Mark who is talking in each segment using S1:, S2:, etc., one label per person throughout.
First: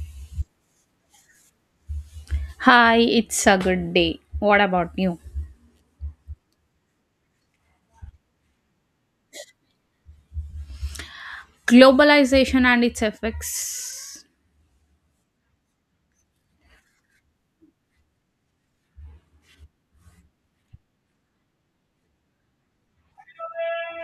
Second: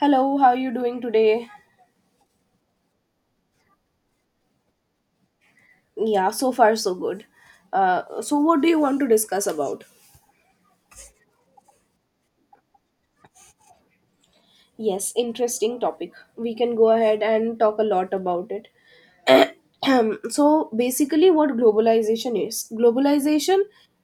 S1: Hello, how are you doing today?
S2: Hi, it's a good day. What about you?
S1: Yeah, so far so good. So, what do you want to discuss about?
S2: Globalization and its effects.
S1: Yes, interesting topic. We can go ahead and talk a lot about it. So, basically, what globalization is, globalization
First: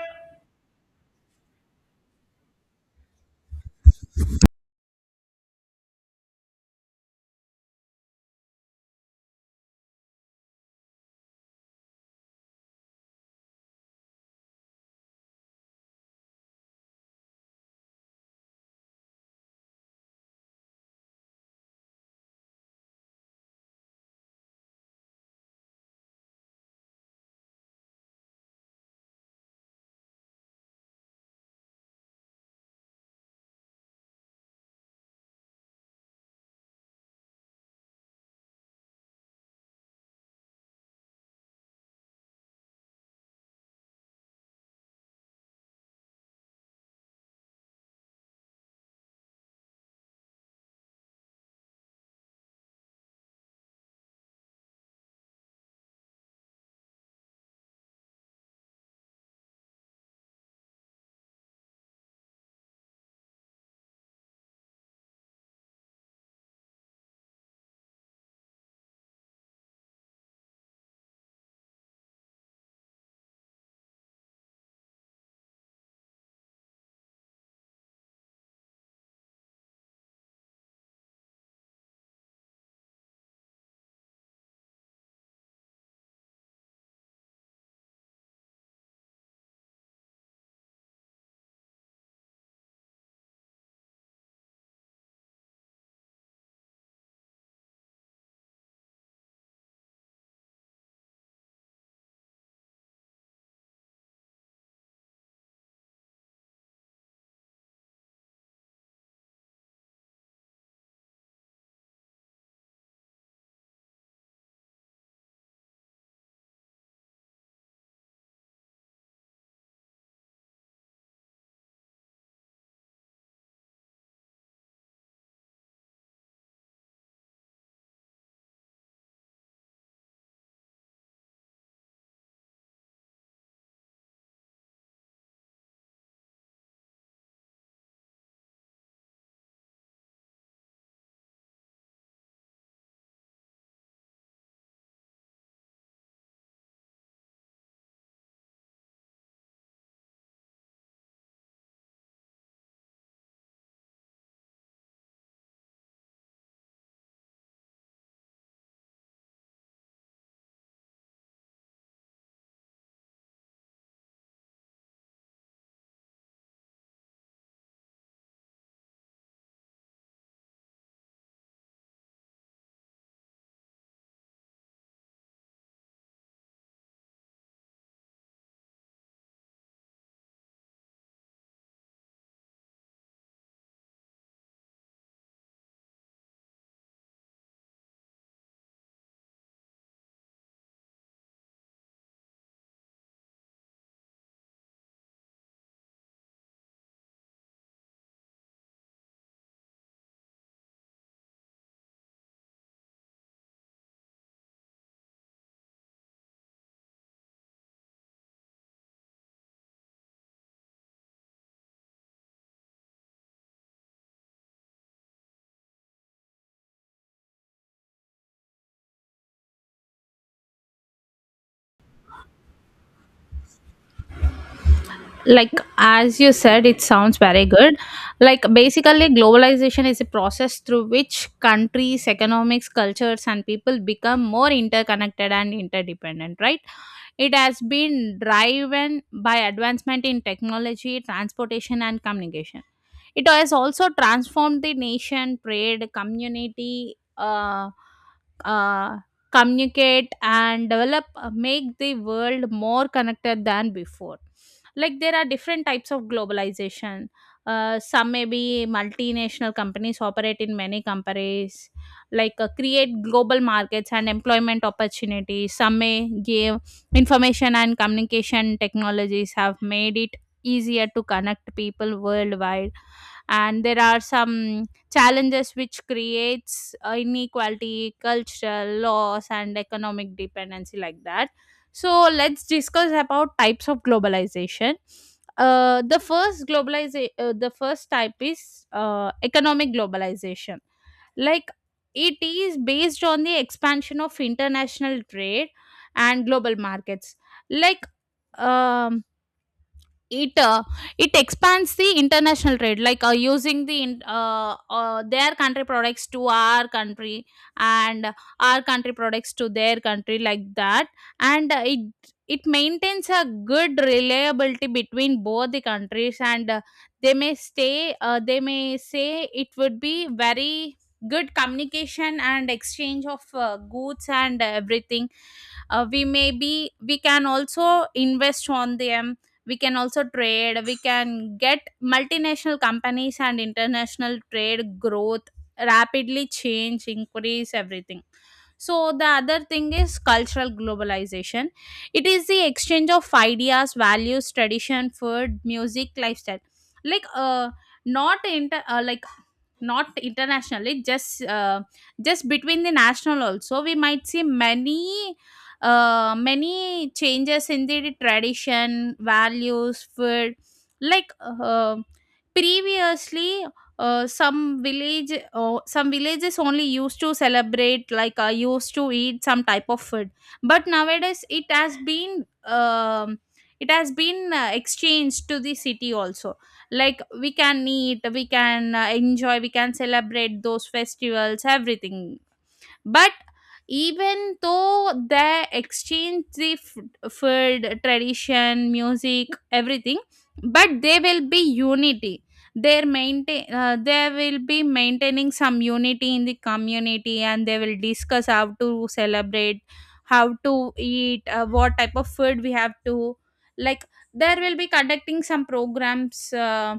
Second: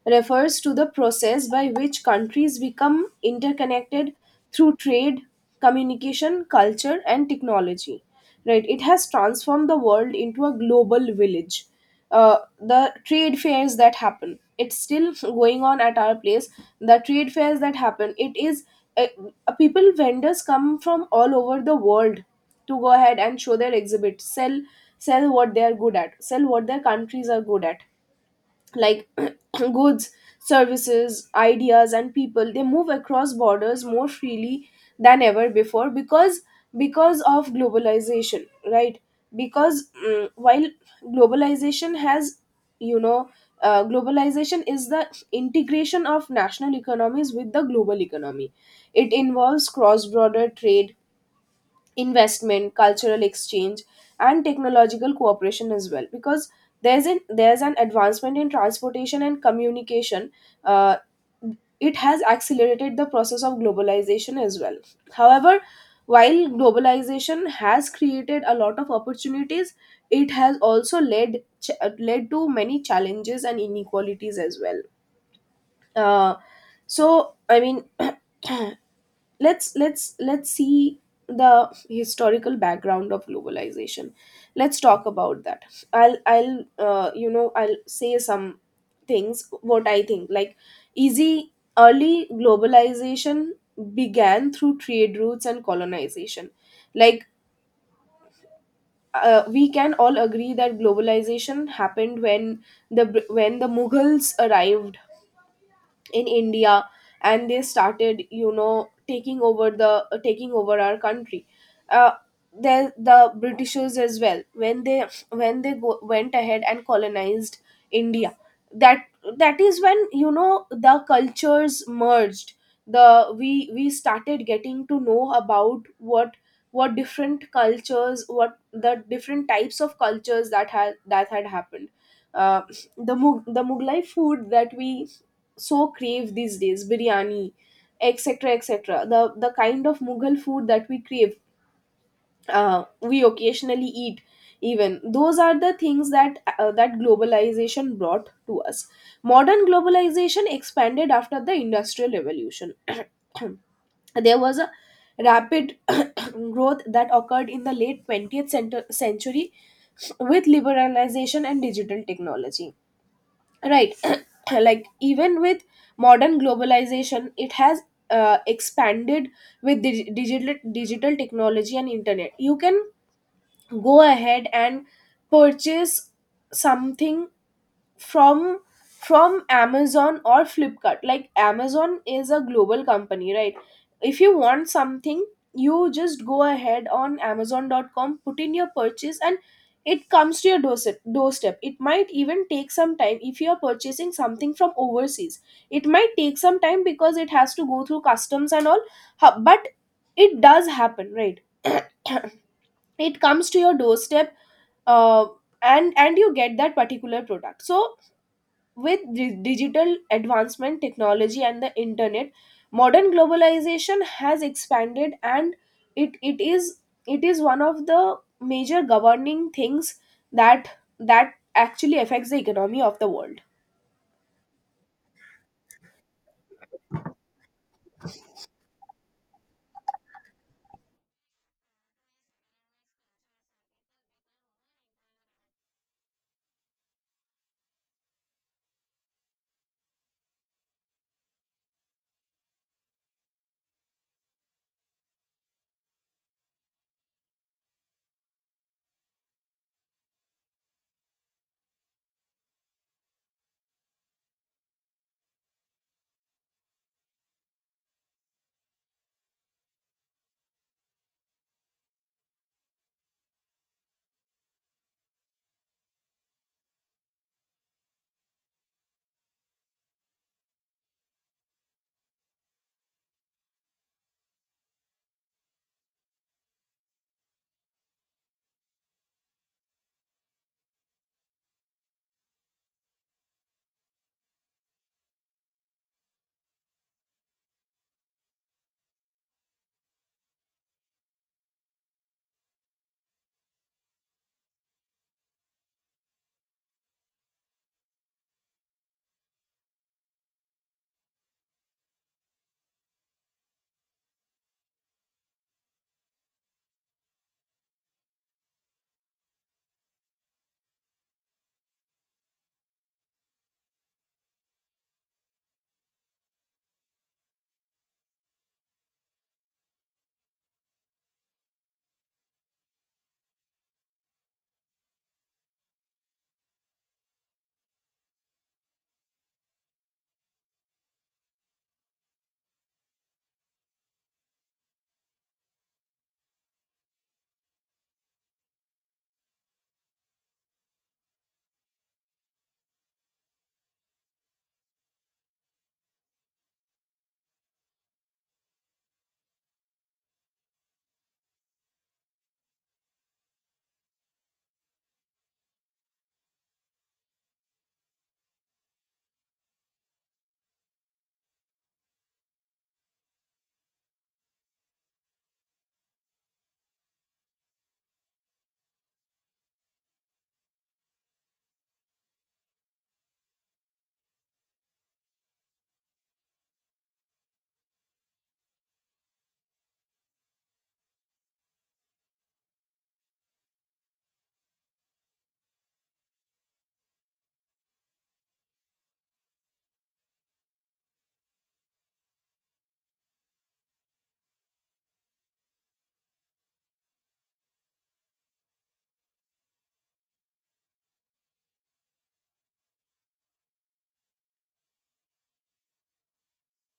S1: refers to the process by which countries become interconnected through trade, communication, culture, and technology. Right? It has transformed the world into a global village. The trade fairs that happen, it's still going on at our place. The trade fairs that happen, it is uh, people, vendors come from all over the world to go ahead and show their exhibits, sell, sell what they are good at, sell what their countries are good at, like goods, services, ideas, and people. They move across borders more freely than ever before because of globalization, right? Because while globalization has, you know globalization is the integration of national economies with the global economy. It involves cross border trade, investment, cultural exchange, and technological cooperation as well. Because there's an advancement in transportation and communication. Uh, it has accelerated the process of globalization as well. However, while globalization has created a lot of opportunities, it has also led to many challenges and inequalities as well. Uh, so I mean. Let's see the historical background of globalization. Let's talk about that. I'll I'll say some things what I think, like easy, early globalization began through trade routes and colonization. Like we can all agree that globalization happened the when the Mughals arrived in India, and they started, you know, taking over the taking over our country. uh, then the Britishers as well, when they went ahead and colonized India. That That is when, you know, the cultures merged. The we we started getting to know about what different cultures, what the different types of cultures that had happened. uh, the the mughlai food that we so crave these days, biryani, etc., etc., the kind of Mughal food that we crave, we occasionally eat. Even those are the things that, that globalization brought to us. Modern globalization expanded after the industrial revolution. There was a rapid growth that occurred in the late 20th cent- century with liberalization and digital technology, right? Like, even with modern globalization, it has expanded. With digital digital technology and internet, you can go ahead and purchase something from from Amazon or Flipkart. Like Amazon is a global company, right? If you want something, you just go ahead on Amazon.com, put in your purchase, and it comes to your doorstep. Doorstep it might even take some time if you are purchasing something from overseas. It might take some time because it has to go through customs and all. But it does happen, right? It comes to your doorstep. Uh, and and you get that particular product. So with digital advancement, technology, and the internet, modern globalization has expanded, and it, it is one of the major governing things that that actually affects the economy of the world.
S2: Like, as you said, it sounds very good. Like, basically, globalization is a process through which countries, economics, cultures, and people become more interconnected and interdependent, right? It has been driven by advancement in technology, transportation, and communication. It has also transformed the nation, trade, community, uh, communicate and develop, make the world more connected than before. Like, there are different types of globalization. Some may be multinational companies operate in many countries, like, create global markets and employment opportunities. Some may give information and communication technologies have made it easier to connect people worldwide. And there are some challenges which creates inequality, cultural loss, and economic dependency, like that. So let's discuss about types of globalization. The first type is economic globalization. Like, it is based on the expansion of international trade and global markets. Like, um, it uh, it expands the international trade, like, using their country products to our country, and our country products to their country, like that. And it maintains a good reliability between both the countries, and they may say it would be very good communication and exchange of goods and everything. We may be We can also invest on them. We can also trade. We can get multinational companies and international trade growth, rapidly change, increase everything. So the other thing is cultural globalization. It is the exchange of ideas, values, tradition, food, music, lifestyle. Like, not inter like, not internationally, just between the national also, we might see many changes in the tradition, values, food. Like, previously, some villages only used to celebrate, like, used to eat some type of food. But nowadays, it has been exchanged to the city also. Like, we can eat, we can enjoy, we can celebrate those festivals, everything. But even though they exchange food, tradition, music, everything, but they will be unity, they will be maintaining some unity in the community, and they will discuss how to celebrate, how to eat, what type of food we have to. Like, there will be conducting some programs,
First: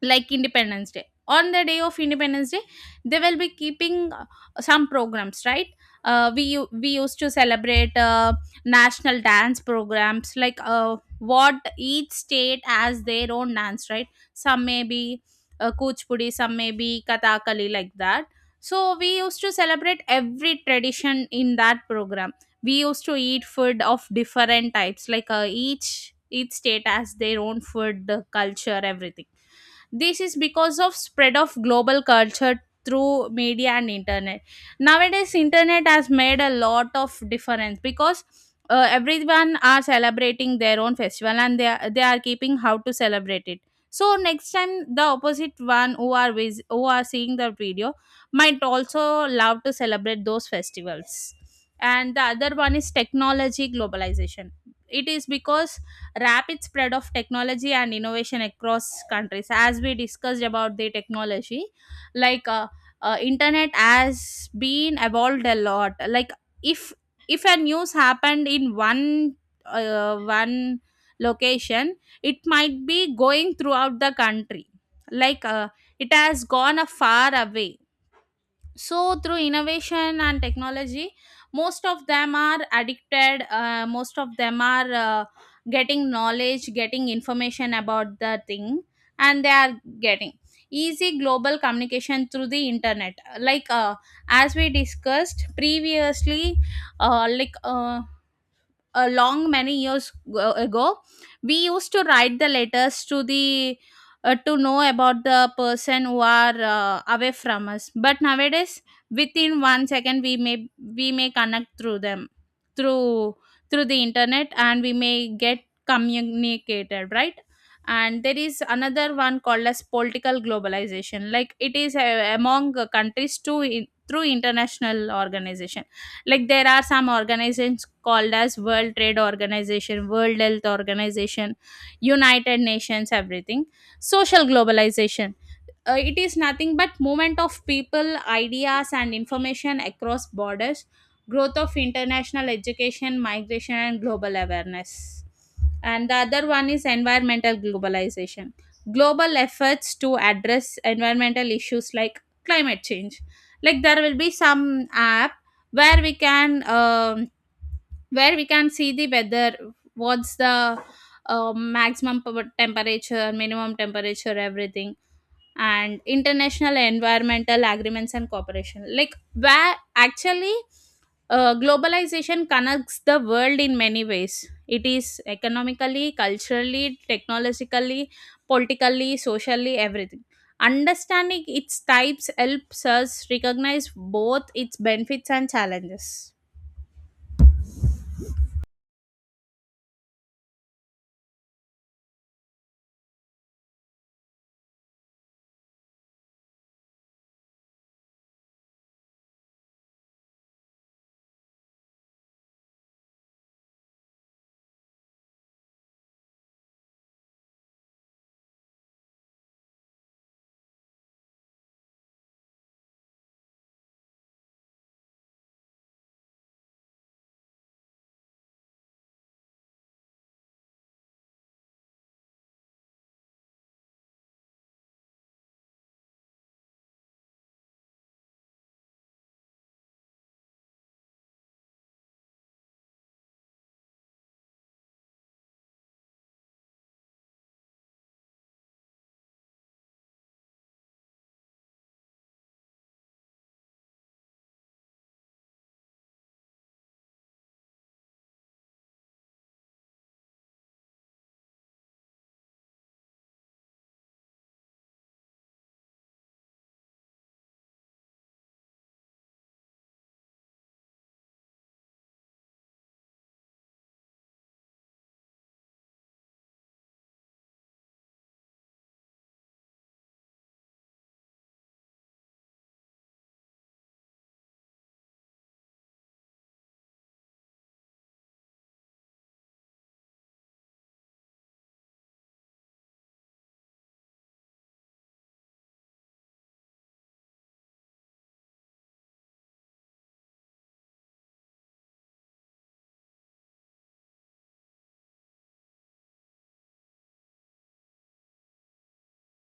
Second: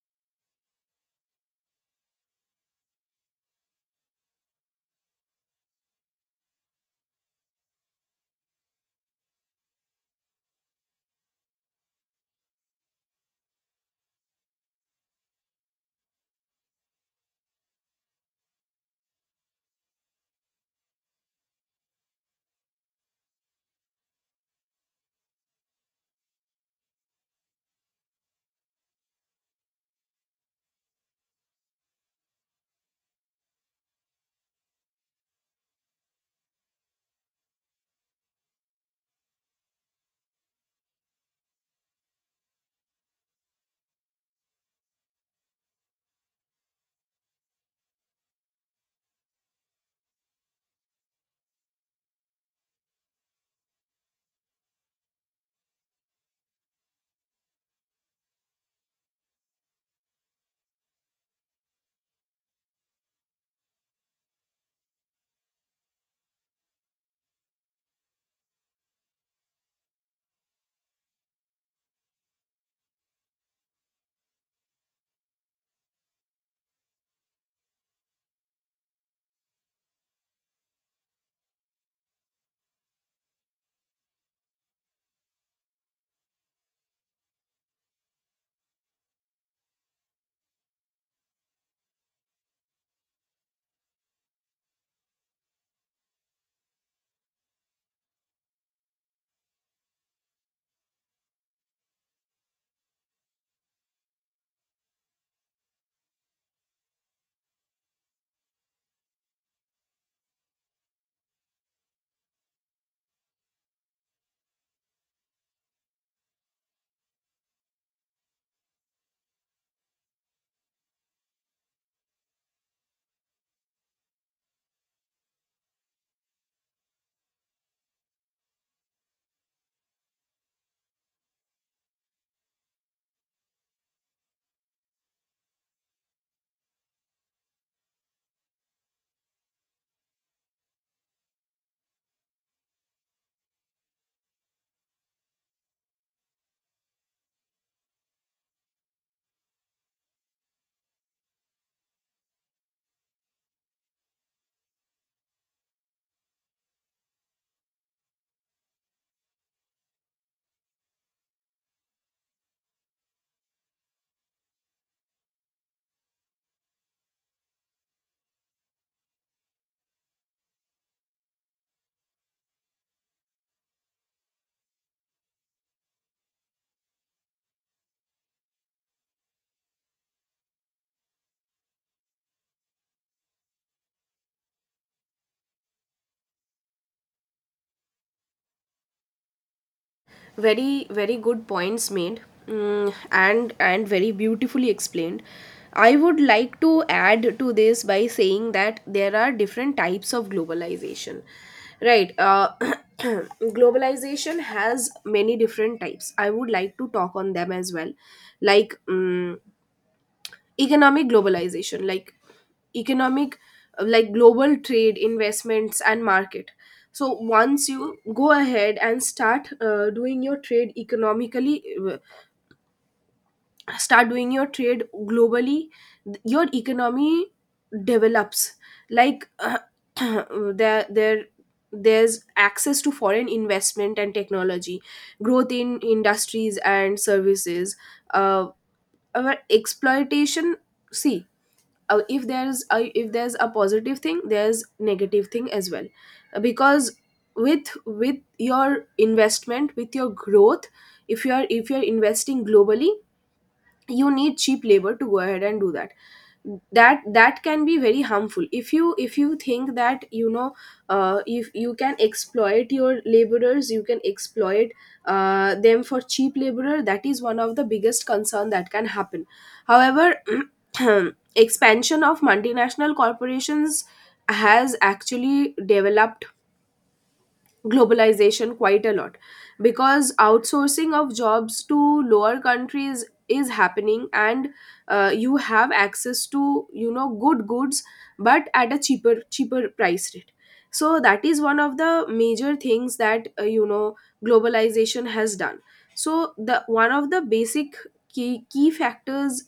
S2: like Independence Day. On the day of Independence Day, they will be keeping some programs, right? We used to celebrate national dance programs, like, what each state has their own dance, right? Some may be kuchipudi, some may be kathakali, like that. So we used to celebrate every tradition in that program. We used to eat food of different types, like, each state has their own food, culture, everything. This is because of spread of global culture through media and internet. Nowadays, internet has made a lot of difference, because everyone are celebrating their own festival, and they are keeping how to celebrate it. So next time, the opposite one who are who are seeing the video might also love to celebrate those festivals. And the other one is technology globalization. It is because rapid spread of technology and innovation across countries, as we discussed about the technology. Like, internet has been evolved a lot. Like, if if a news happened in one location, it might be going throughout the country. Like, it has gone a far away. So through innovation and technology, most of them are getting knowledge, getting information about the thing, and they are getting easy global communication through the internet. Like, as we discussed previously, like, a long many years ago, we used to write the letters to the to know about the person who are away from us. But nowadays, within 1 second, we may connect through them, through through the internet, and we may get communicated, right? And there is another one called as political globalization. Like, it is among countries too, in, through international organization. Like, there are some organizations called as World Trade Organization, World Health Organization, United Nations, everything. Social globalization. It is nothing but movement of people, ideas, and information across borders, growth of international education, migration, and global awareness. And the other one is environmental globalization, global efforts to address environmental issues like climate change. Like, there will be some app where we can um, where we can see the weather, what's the maximum temperature, minimum temperature, everything. And international environmental agreements and cooperation, like, where actually globalization connects the world in many ways. It is economically, culturally, technologically, politically, socially, everything. Understanding its types helps us recognize both its benefits and challenges.
S1: Very very good points made, and very beautifully explained. I would like to add to this by saying that there are different types of globalization, right? Globalization has many different types. I would like to talk on them as well, like, economic globalization, like economic, like global trade, investments, and market. So once you go ahead and start, doing your trade economically, uh, start doing your trade globally, your economy develops. Like there there's access to foreign investment and technology, growth in industries and services, uh, our exploitation. See, if there's a positive thing, there's negative thing as well. Because with your investment, with your growth, if you are, if you're investing globally, you need cheap labor to go ahead and do that. That can be very harmful if you, if you think that, you know, if you can exploit your laborers, you can exploit, them for cheap laborer. That is one of the biggest concern that can happen. However, expansion of multinational corporations has actually developed globalization quite a lot, because outsourcing of jobs to lower countries is happening. And you have access to, you know, good goods, but at a cheaper cheaper price rate. So that is one of the major things that, you know, globalization has done. So the one of the basic key key factors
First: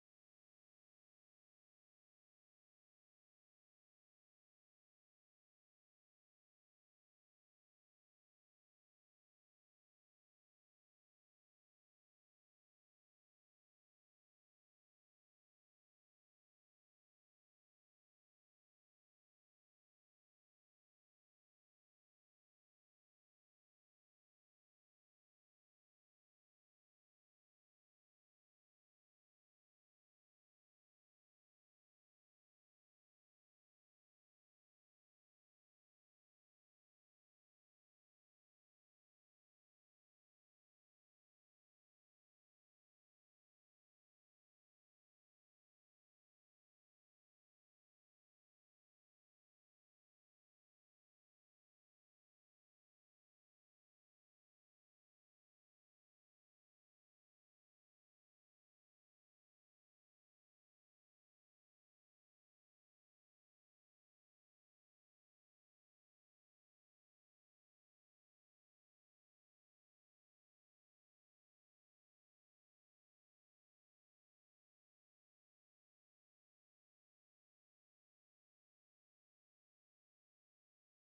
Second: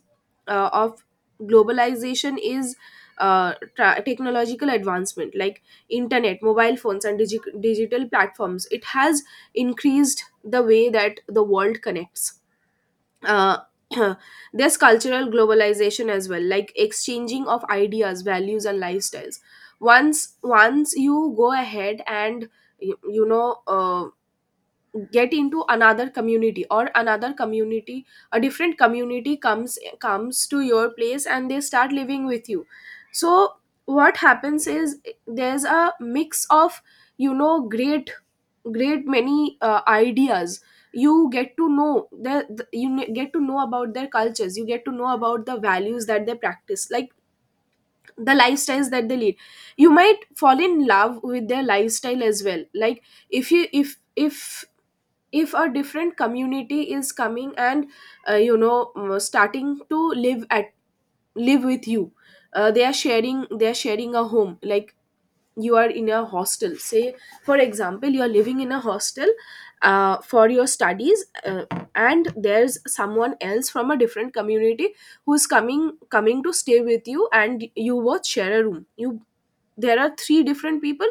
S1: of globalization is technological advancement, like internet, mobile phones, and digital platforms. It has increased the way that the world connects. uh, there's cultural globalization as well, like exchanging of ideas, values, and lifestyles. Once you go ahead and you know, get into another community, or another community, a different community comes comes to your place and they start living with you. So what happens is there's a mix of, you know, great, great many ideas. You get to know get to know about their cultures. You get to know about the values that they practice, like the lifestyles that they lead. You might fall in love with their lifestyle as well. Like if you, if a different community is coming and, you know, starting to live at live with you, they are sharing a home. Like, you are in a hostel, say, for example, you are living in a hostel for your studies, and there's someone else from a different community who's coming coming to stay with you, and you both share a room. You, there are three different people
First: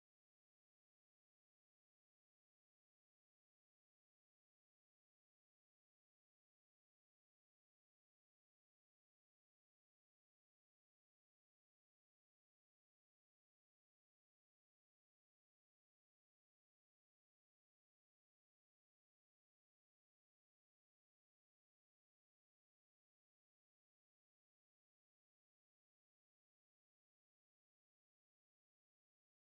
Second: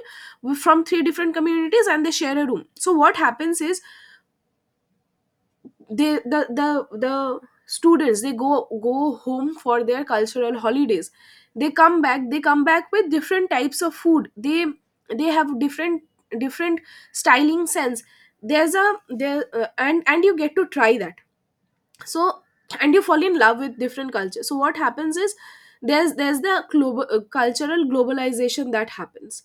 S1: from three different communities, and they share a room. So what happens is they, the students, they go go home for their cultural holidays. They come back. They come back with different types of food. They have different different styling sense. There's a there, and you get to try that. So, and you fall in love with different culture. So what happens is there's the global, cultural globalization that happens,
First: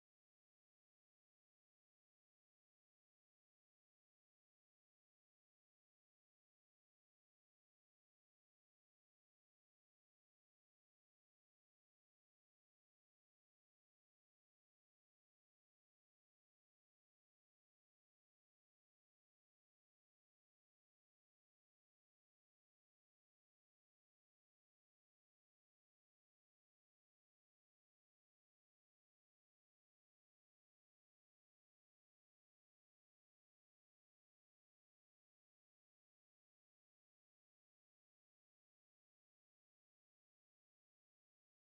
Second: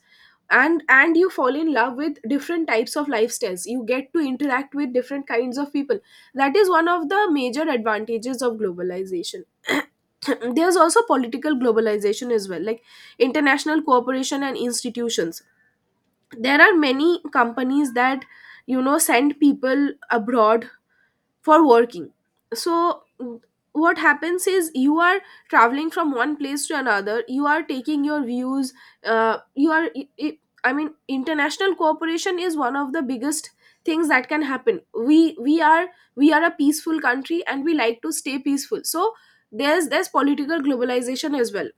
S1: and you fall in love with different types of lifestyles. You get to interact with different kinds of people. That is one of the major advantages of globalization. There's also political globalization as well, like international cooperation and institutions. There are many companies that, you know, send people abroad for working. So, w- what happens is you are traveling from one place to another, you are taking your views, you are I mean international cooperation is one of the biggest things that can happen. We, we are we are a peaceful country, and we like to stay peaceful. So there's political globalization as well.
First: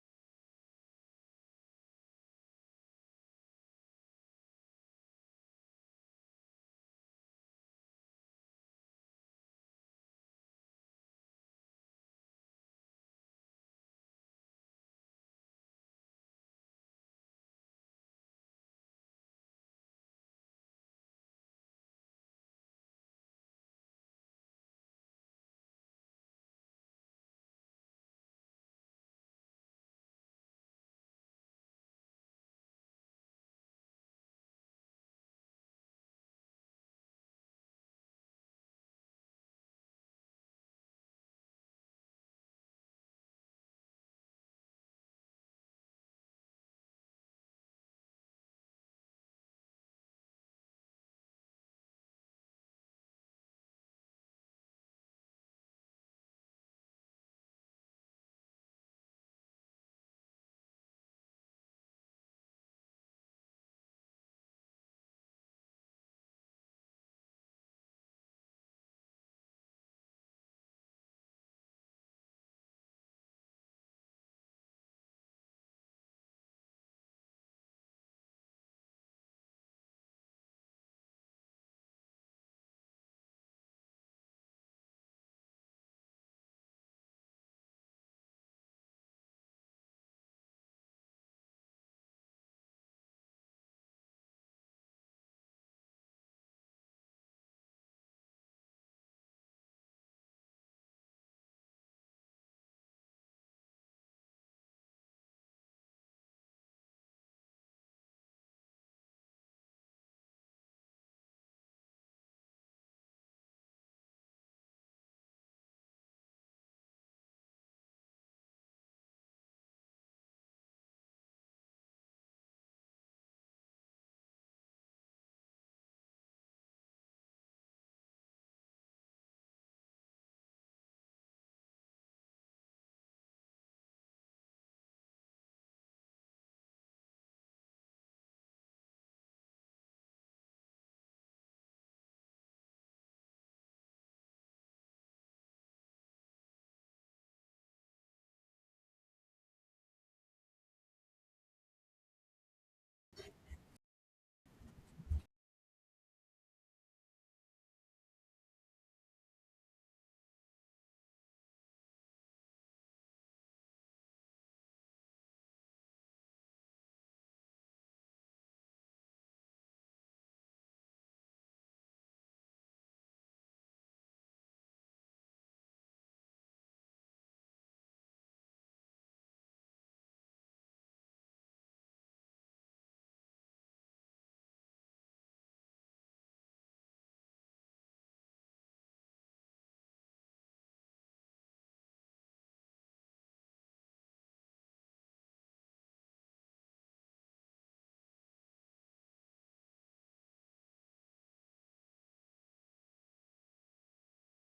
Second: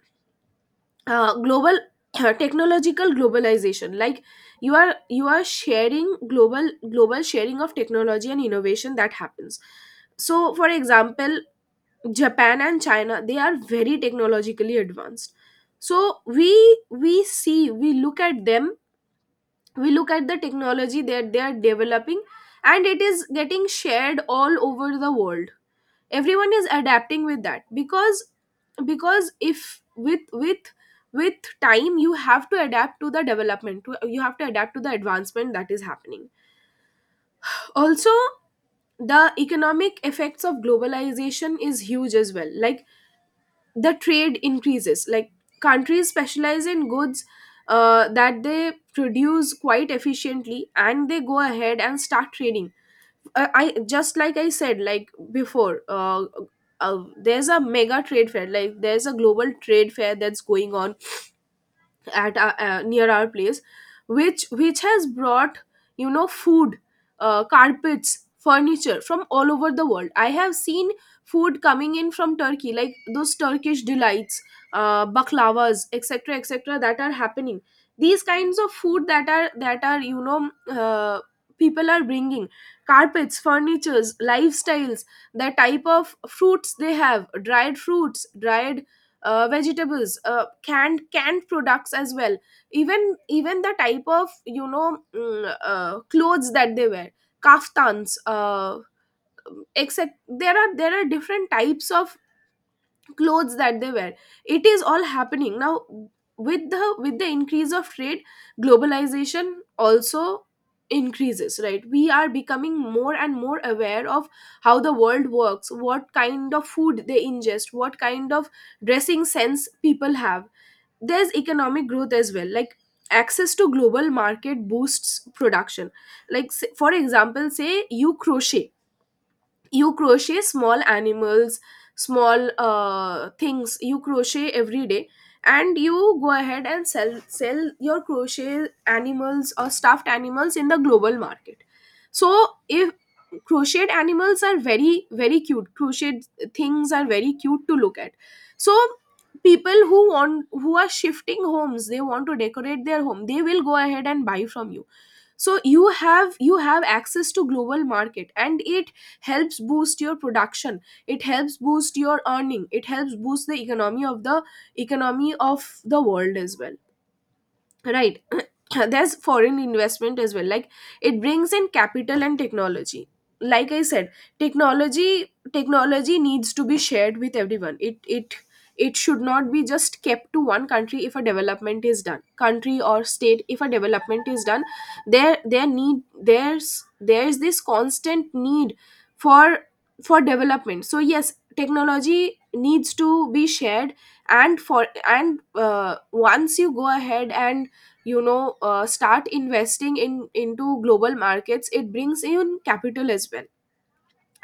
S1: Global technological globalization, like, you are, you are sharing, global global sharing of technology and innovation that happens. So for example, Japan and China, they are very technologically advanced. So we see we look at them. We look at the technology that they are developing, and it is getting shared all over the world. Everyone is adapting with that, because if with, with, with time, you have to adapt to the development to, you have to adapt to the advancement that is happening. Also, the economic effects of globalization is huge as well, like the trade increases. Like, countries specialize in goods that they produce quite efficiently, and they go ahead and start trading. I just, like I said, like before, there's a mega trade fair, like there's a global trade fair that's going on at our, near our place, which has brought, you know, food, carpets, furniture from all over the world. I have seen food coming in from Turkey, like those Turkish delights, baklavas, etc., etc., that are happening. These kinds of food that are, that are you know, people are bringing, carpets, furnitures, lifestyles, the type of fruits they have, dried fruits, dried vegetables, canned canned products as well. Even even the type of, you know, clothes that they wear, kaftans, except, there are different types of clothes that they wear. It is all happening now. With the, with the increase of trade, globalization also increases. Right? We are becoming more and more aware of how the world works, what kind of food they ingest, what kind of dressing sense people have. There's economic growth as well, like access to global market boosts production. Like, for example, say you crochet. You crochet small animals, small things. You crochet every day, and You go ahead and sell your crochet animals or stuffed animals in the global market. So if crocheted animals are very very cute, crocheted things are very cute to look at. So people who want, who are shifting homes, they want to decorate their home, they will go ahead and buy from you. So you have access to global market, and it helps boost your production. It helps boost your earning, it helps boost the economy of the world as well, right. There's foreign investment as well, like it brings in capital and technology. Like I said, technology needs to be shared with everyone. It It should not be just kept to one country. If a development is done, country or state, if a development is done, there's this constant need for development so yes, technology needs to be shared. And once you go ahead and, start investing in into global markets, it brings in capital as well.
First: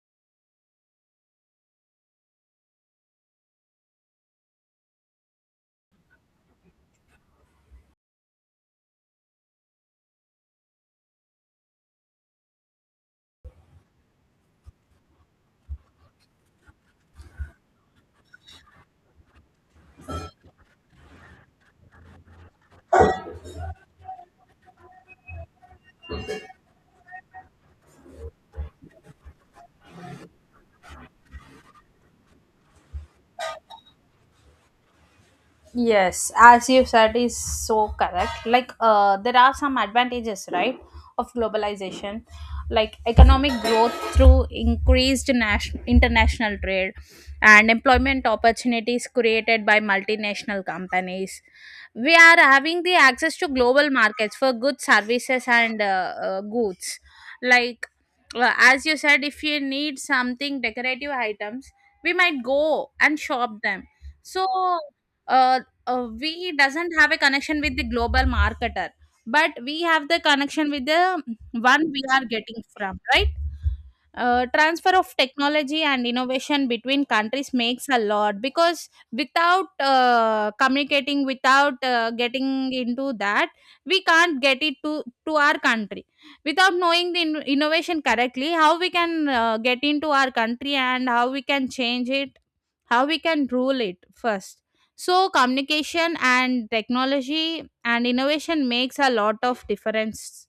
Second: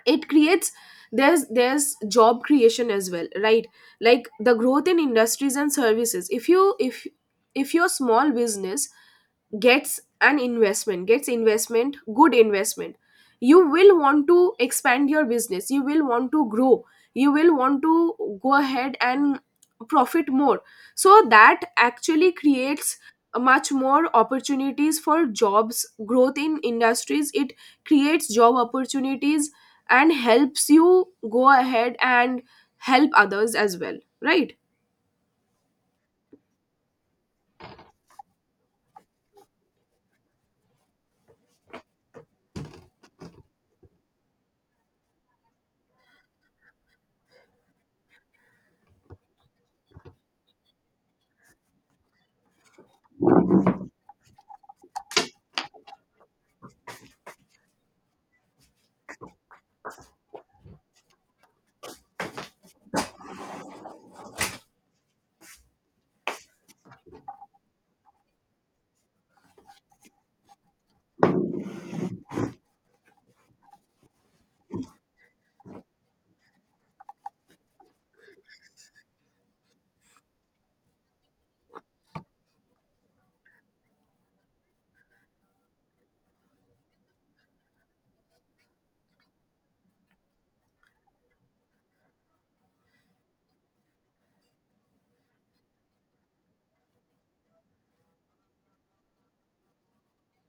S1: It creates, there's job creation as well, right. Like the growth in industries and services, if your small business gets an investment gets investment good investment, you will want to expand your business, you will want to grow, you will want to go ahead and profit more. So that actually creates much more opportunities for jobs, growth in industries. It creates job opportunities and helps you go ahead and help others as well, right.
S2: Yes, as you said, is so correct. Like, there are some advantages, right, of globalization, like economic growth through increased national, international trade, and employment opportunities created by multinational companies. We are having the access to global markets for goods, services, and goods. Like, as you said, if you need something decorative items, we might go and shop them. So uh, we doesn't have a connection with the global marketer, but we have the connection with the one we are getting from, right? Transfer of technology and innovation between countries makes a lot, because without communicating, without getting into that, we can't get it to our country. Without knowing the innovation correctly, how we can get into our country, and how we can change it, how we can rule it first. So communication and technology and innovation makes a lot of difference.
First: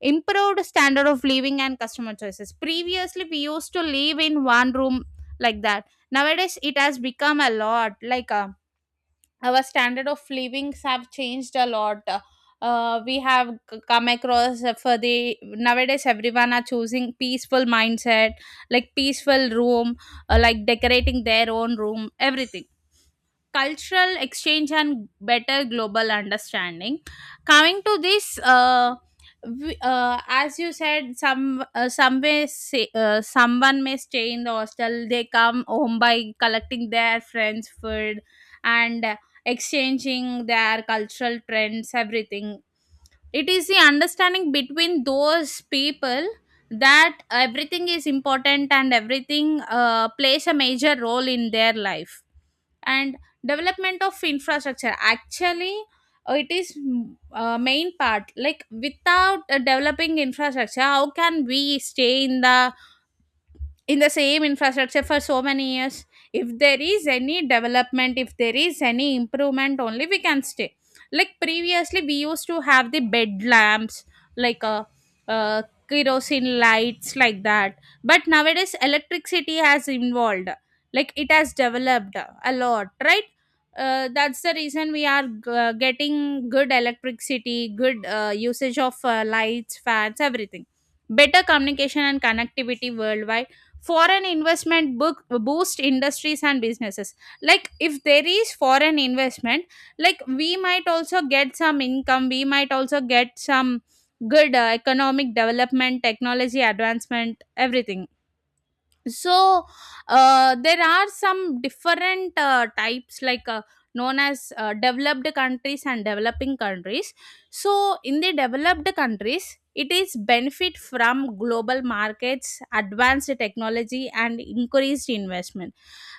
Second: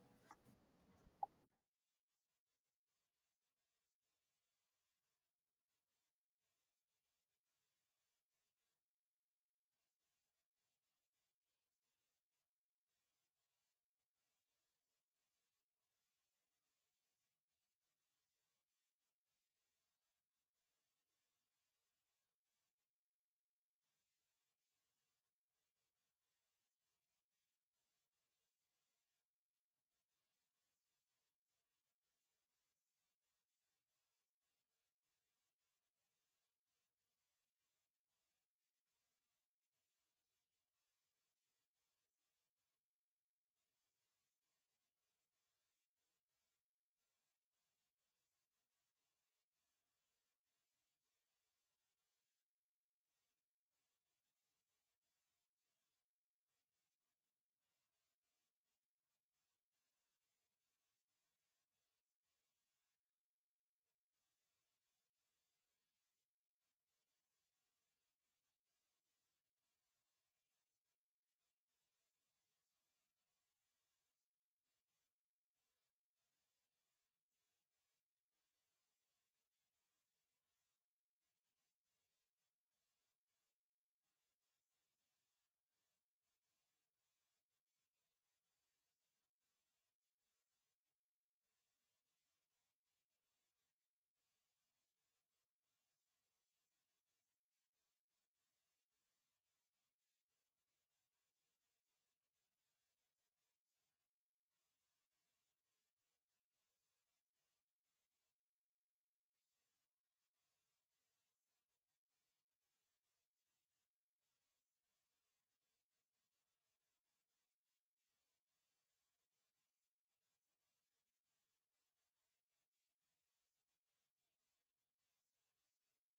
S2: Improved standard of living and customer choices. Previously, we used to live in one room, like that. Nowadays it has become a lot. Like, our standard of livings have changed a lot. We have come across, for the nowadays, everyone are choosing peaceful mindset, like peaceful room, like decorating their own room, everything. Cultural exchange and better global understanding. Coming to this, we, as you said, someone may stay in the hostel, they come home by collecting their friends food, and exchanging their cultural trends, everything. It is the understanding between those people that everything is important, and everything plays a major role in their life. And development of infrastructure actually, it is main part. Like, without developing infrastructure, how can we stay in the same infrastructure for so many years. If there is any development, if there is any improvement, only we can stay. Like, previously we used to have the bed lamps, like, uh, kerosene lights, like that. But nowadays electricity has involved, like it has developed a lot, right? That's the reason we are getting good electricity, good usage of lights, fans, everything. Better communication and connectivity worldwide. Foreign investment book boost industries and businesses. Like, if there is foreign investment, like, we might also get some income, we might also get some good economic development, technology advancement, everything. So there are some different types, like, known as developed countries and developing countries. So in the developed countries, it is benefit from global markets, advanced technology, and increased investment.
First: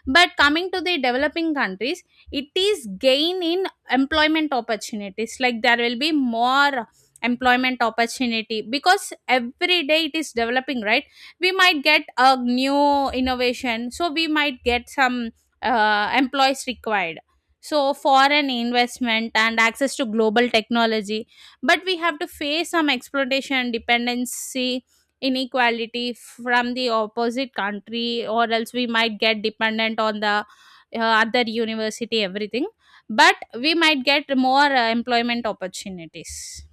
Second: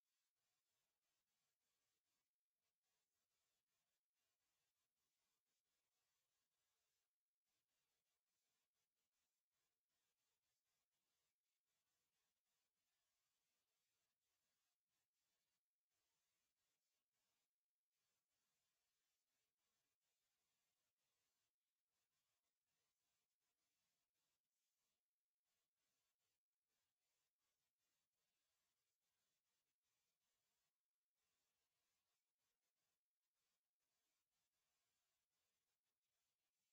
S2: But coming to the developing countries, it is gain in employment opportunities. Like, there will be more employment opportunity, because every day it is developing, right? We might get a new innovation, so we might get some employees required. So foreign investment and access to global technology. But we have to face some exploitation, dependency, inequality from the opposite country, or else we might get dependent on the other university, everything. But we might get more employment opportunities.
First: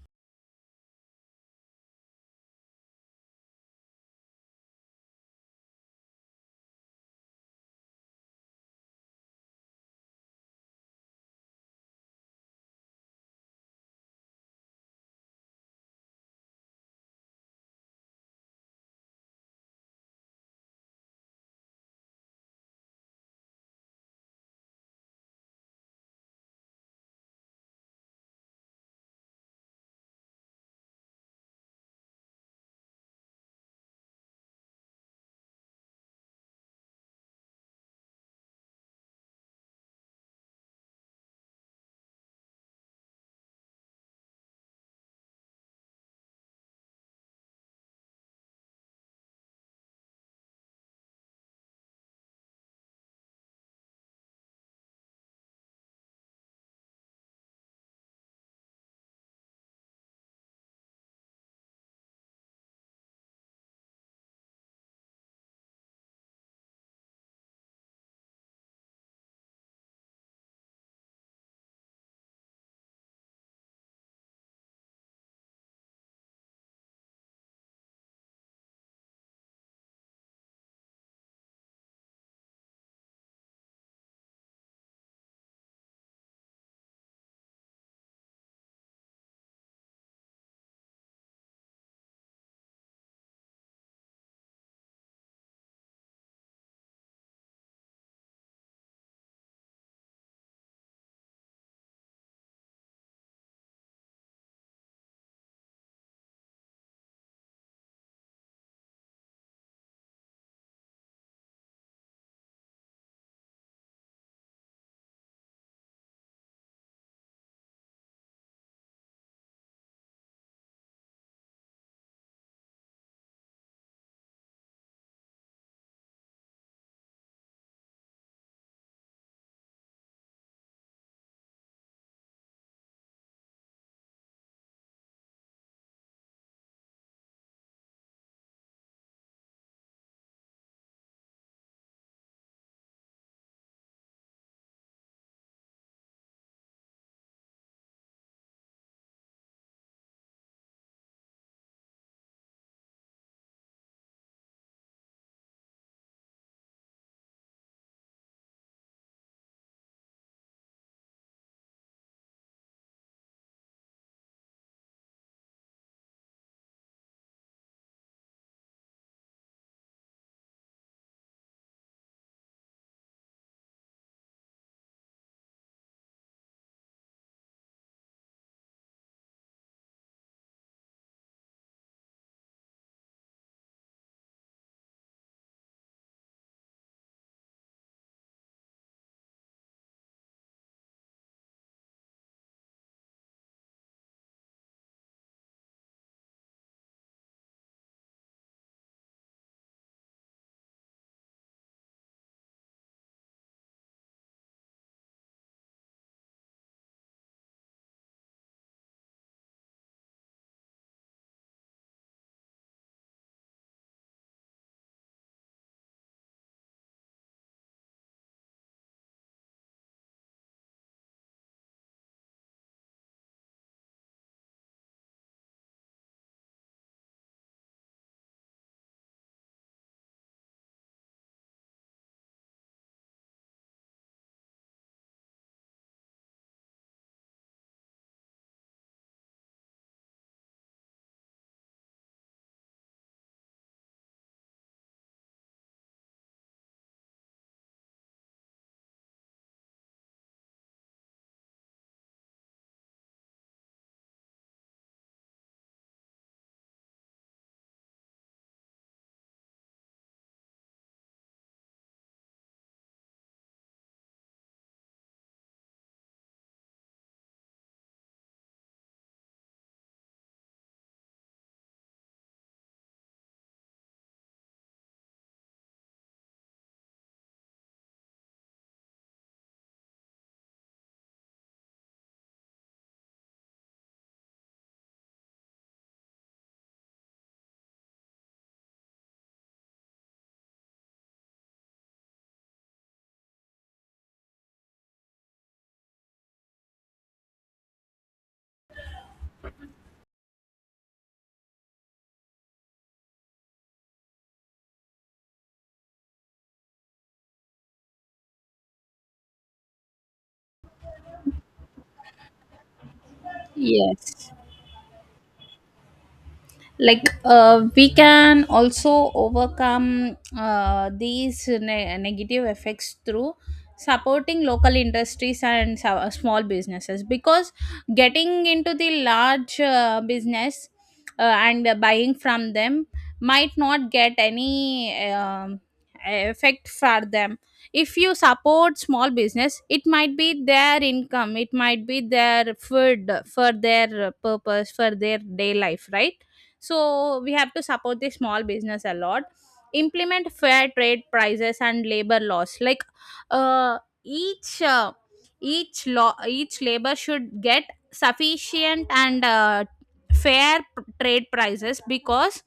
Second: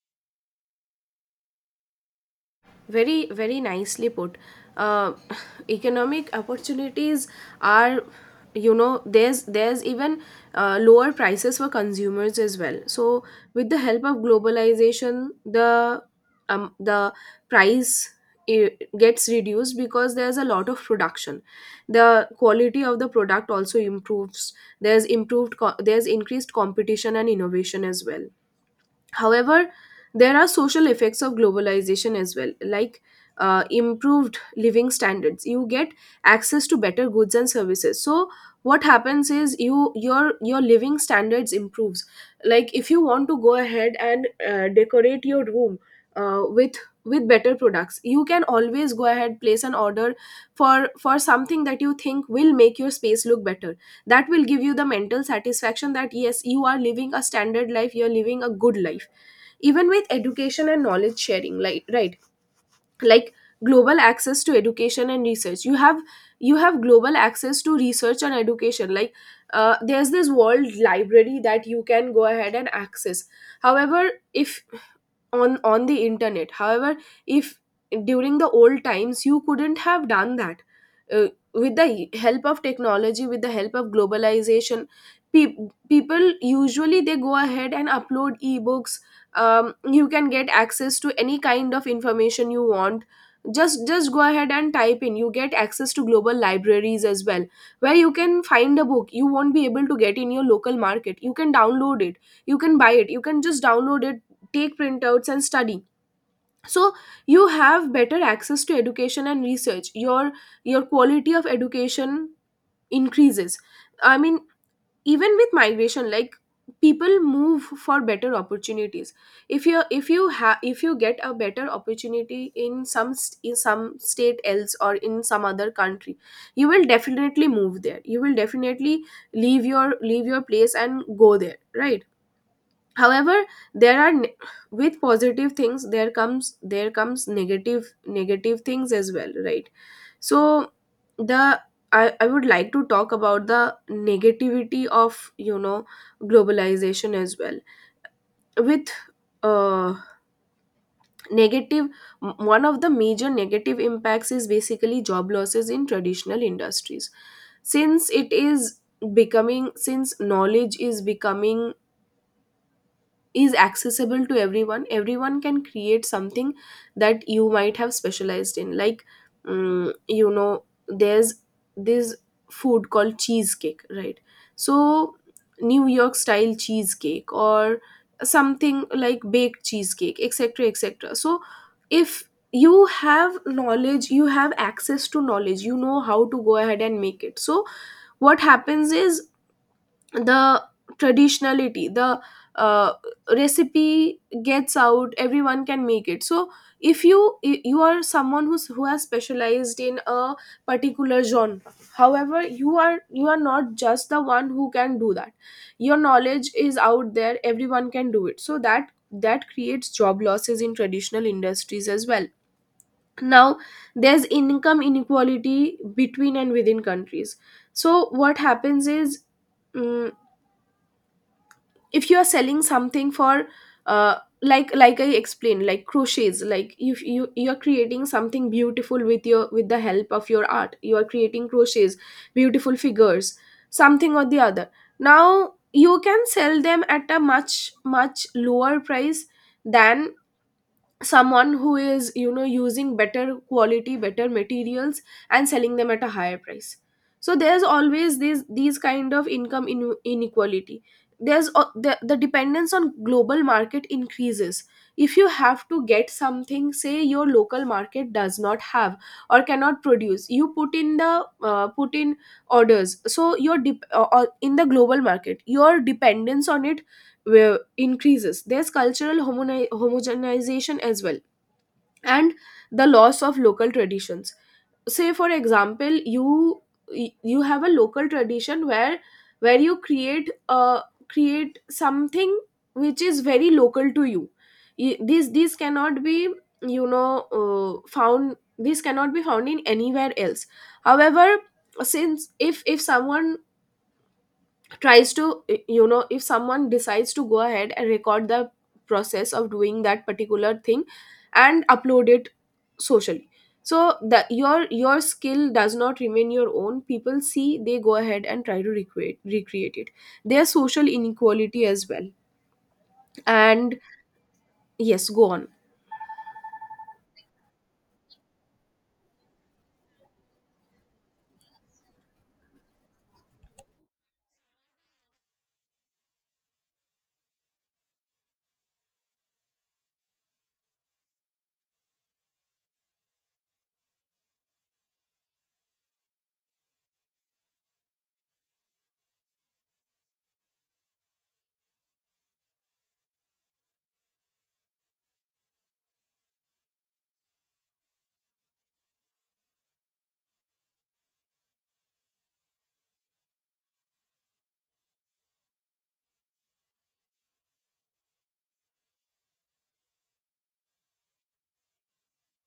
S1: Very, very nicely put. Uh, economic opportunities are, you know, there's even lower prices for consumers as well. So with the help of globalization, the um, the price i- gets reduced because there's a lot of production. The quality of the product also improves. There's increased competition and innovation as well. However, there are social effects of globalization as well, like improved living standards. You get access to better goods and services. So what happens is your living standards improves. Like if you want to go ahead and decorate your room with better products, you can always go ahead, place an order for something that you think will make your space look better, that will give you the mental satisfaction that yes, you are living a standard life, you're living a good life. Even with education and knowledge sharing, like, right, like global access to education and research, you have, you have global access to research and education. Like there's this world library that you can go ahead and access. However, if on on the internet. However, if during the old times you couldn't have done that. Uh, with the help of technology, with the help of globalization, pe people usually they go ahead and upload ebooks. You can get access to any kind of information you want. Just go ahead and type in, you get access to global libraries as well, where you can find a book you won't be able to get in your local market. You can download it, you can buy it, you can just download it, take printouts and study. So you have better access to education and research, your quality of education increases. I mean, even with migration, like, people move for better opportunities. If you get a better opportunity in some in some state else or in some other country, you will definitely move there, you will definitely leave your place and go there, right. However, there are ne- with positive things, there comes negative things as well, right. So the I would like to talk about the negativity of, you know, globalization as well. With uh, negative, one of the major negative impacts is basically job losses in traditional industries, since it is becoming, since knowledge is becoming, is accessible to everyone, everyone can create something that you might have specialized in. Like you know, there's this food called cheesecake, right. So New York style cheesecake or something like baked cheesecake, etc etc. So if you have knowledge, you have access to knowledge, you know how to go ahead and make it. So what happens is, the traditionality, the uh, recipe gets out, everyone can make it. So if you are someone who has specialized in a particular genre, however, you are not just the one who can do that. Your knowledge is out there, everyone can do it. So that creates job losses in traditional industries as well. Now there's income inequality between and within countries. So what happens is, mm, if you are selling something for uh, like I explained, like crochets, like if you are creating something beautiful with your, with the help of your art, you are creating crochets, beautiful figures, something or the other, now you can sell them at a much, much lower price than someone who is, you know, using better quality, better materials, and selling them at a higher price. So there's always these kind of income inequality. The dependence on global market increases. If you have to get something, say your local market does not have or cannot produce, you put in the put in orders so your in the global market, your dependence on it will increases. There's cultural homogenization as well, and the loss of local traditions. Say, for example, you you have a local tradition where you create a, create something which is very local to you. These cannot be, you know, found. These cannot be found in anywhere else. However, since, if someone tries to, you know, if someone decides to go ahead and record the process of doing that particular thing and upload it socially. So the your skill does not remain your own. People see, they go ahead and try to recreate it. There's social inequality as well. And
S2: Yes.
S1: yes, go on.
S2: Like, we can also overcome these negative effects through supporting local industries and small businesses, because getting into the large business and buying from them might not get any effect for them. If you support small business, it might be their income, it might be their food, for their purpose, for their day life, right? So we have to support the small business a lot. Implement fair trade prices and labor laws. Like, uh, each uh, each law, each labor should get sufficient and fair trade prices, because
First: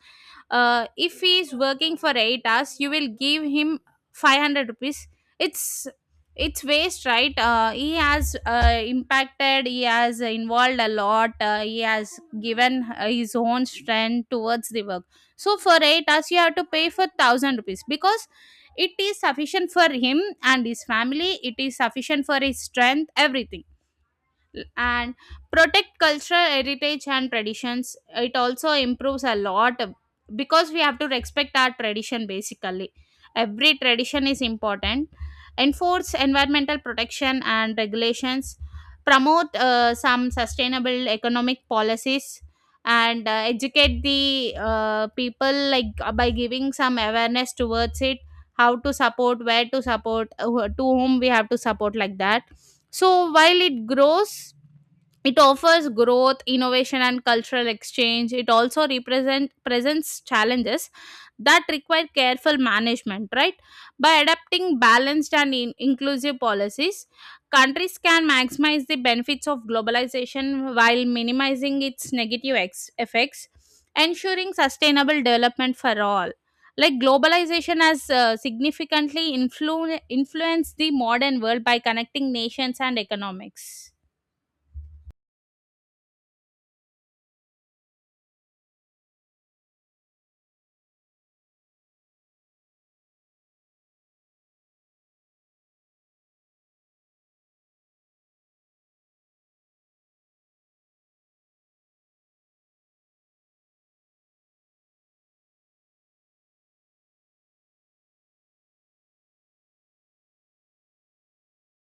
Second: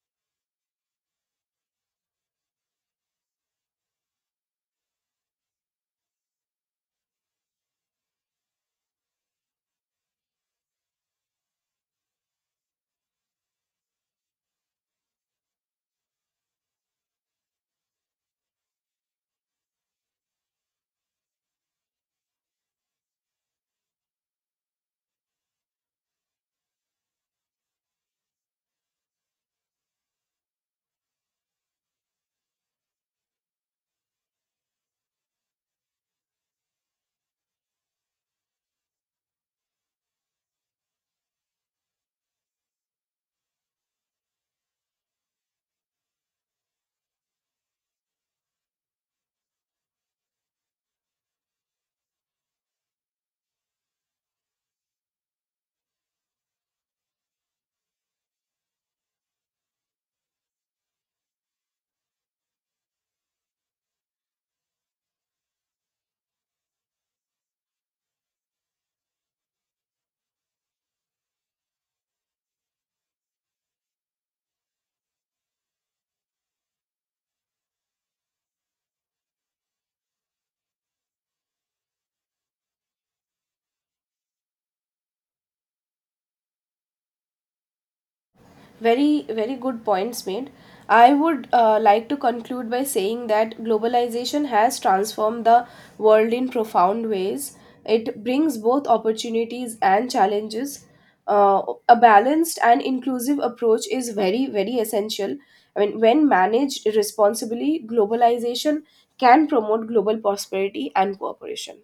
S2: if he is working for 8 hours, you will give him 500 rupees. It's it's waste, right? He has impacted, he has involved a lot. He has given his own strength towards the work. So for 8 hours, you have to pay for 1,000 rupees, because it is sufficient for him and his family, it is sufficient for his strength, everything. And protect cultural heritage and traditions. It also improves a lot, because we have to respect our tradition, basically every tradition is important. Enforce environmental protection and regulations. Promote some sustainable economic policies, and educate the people, like, by giving some awareness towards it, how to support, where to support, to whom we have to support, like that. So while it grows, it offers growth, innovation, and cultural exchange. It also represent presents challenges that require careful management, right? By adopting balanced and inclusive policies, countries can maximize the benefits of globalization while minimizing its negative effects, ensuring sustainable development for all. Like, globalization has significantly influenced the modern world by connecting nations and economics.
S1: Very very good points made. I would like to conclude by saying that globalization has transformed the world in profound ways. It brings both opportunities and challenges. uh, a balanced and inclusive approach is very very essential. I mean, when managed responsibly, globalization can promote global prosperity and cooperation.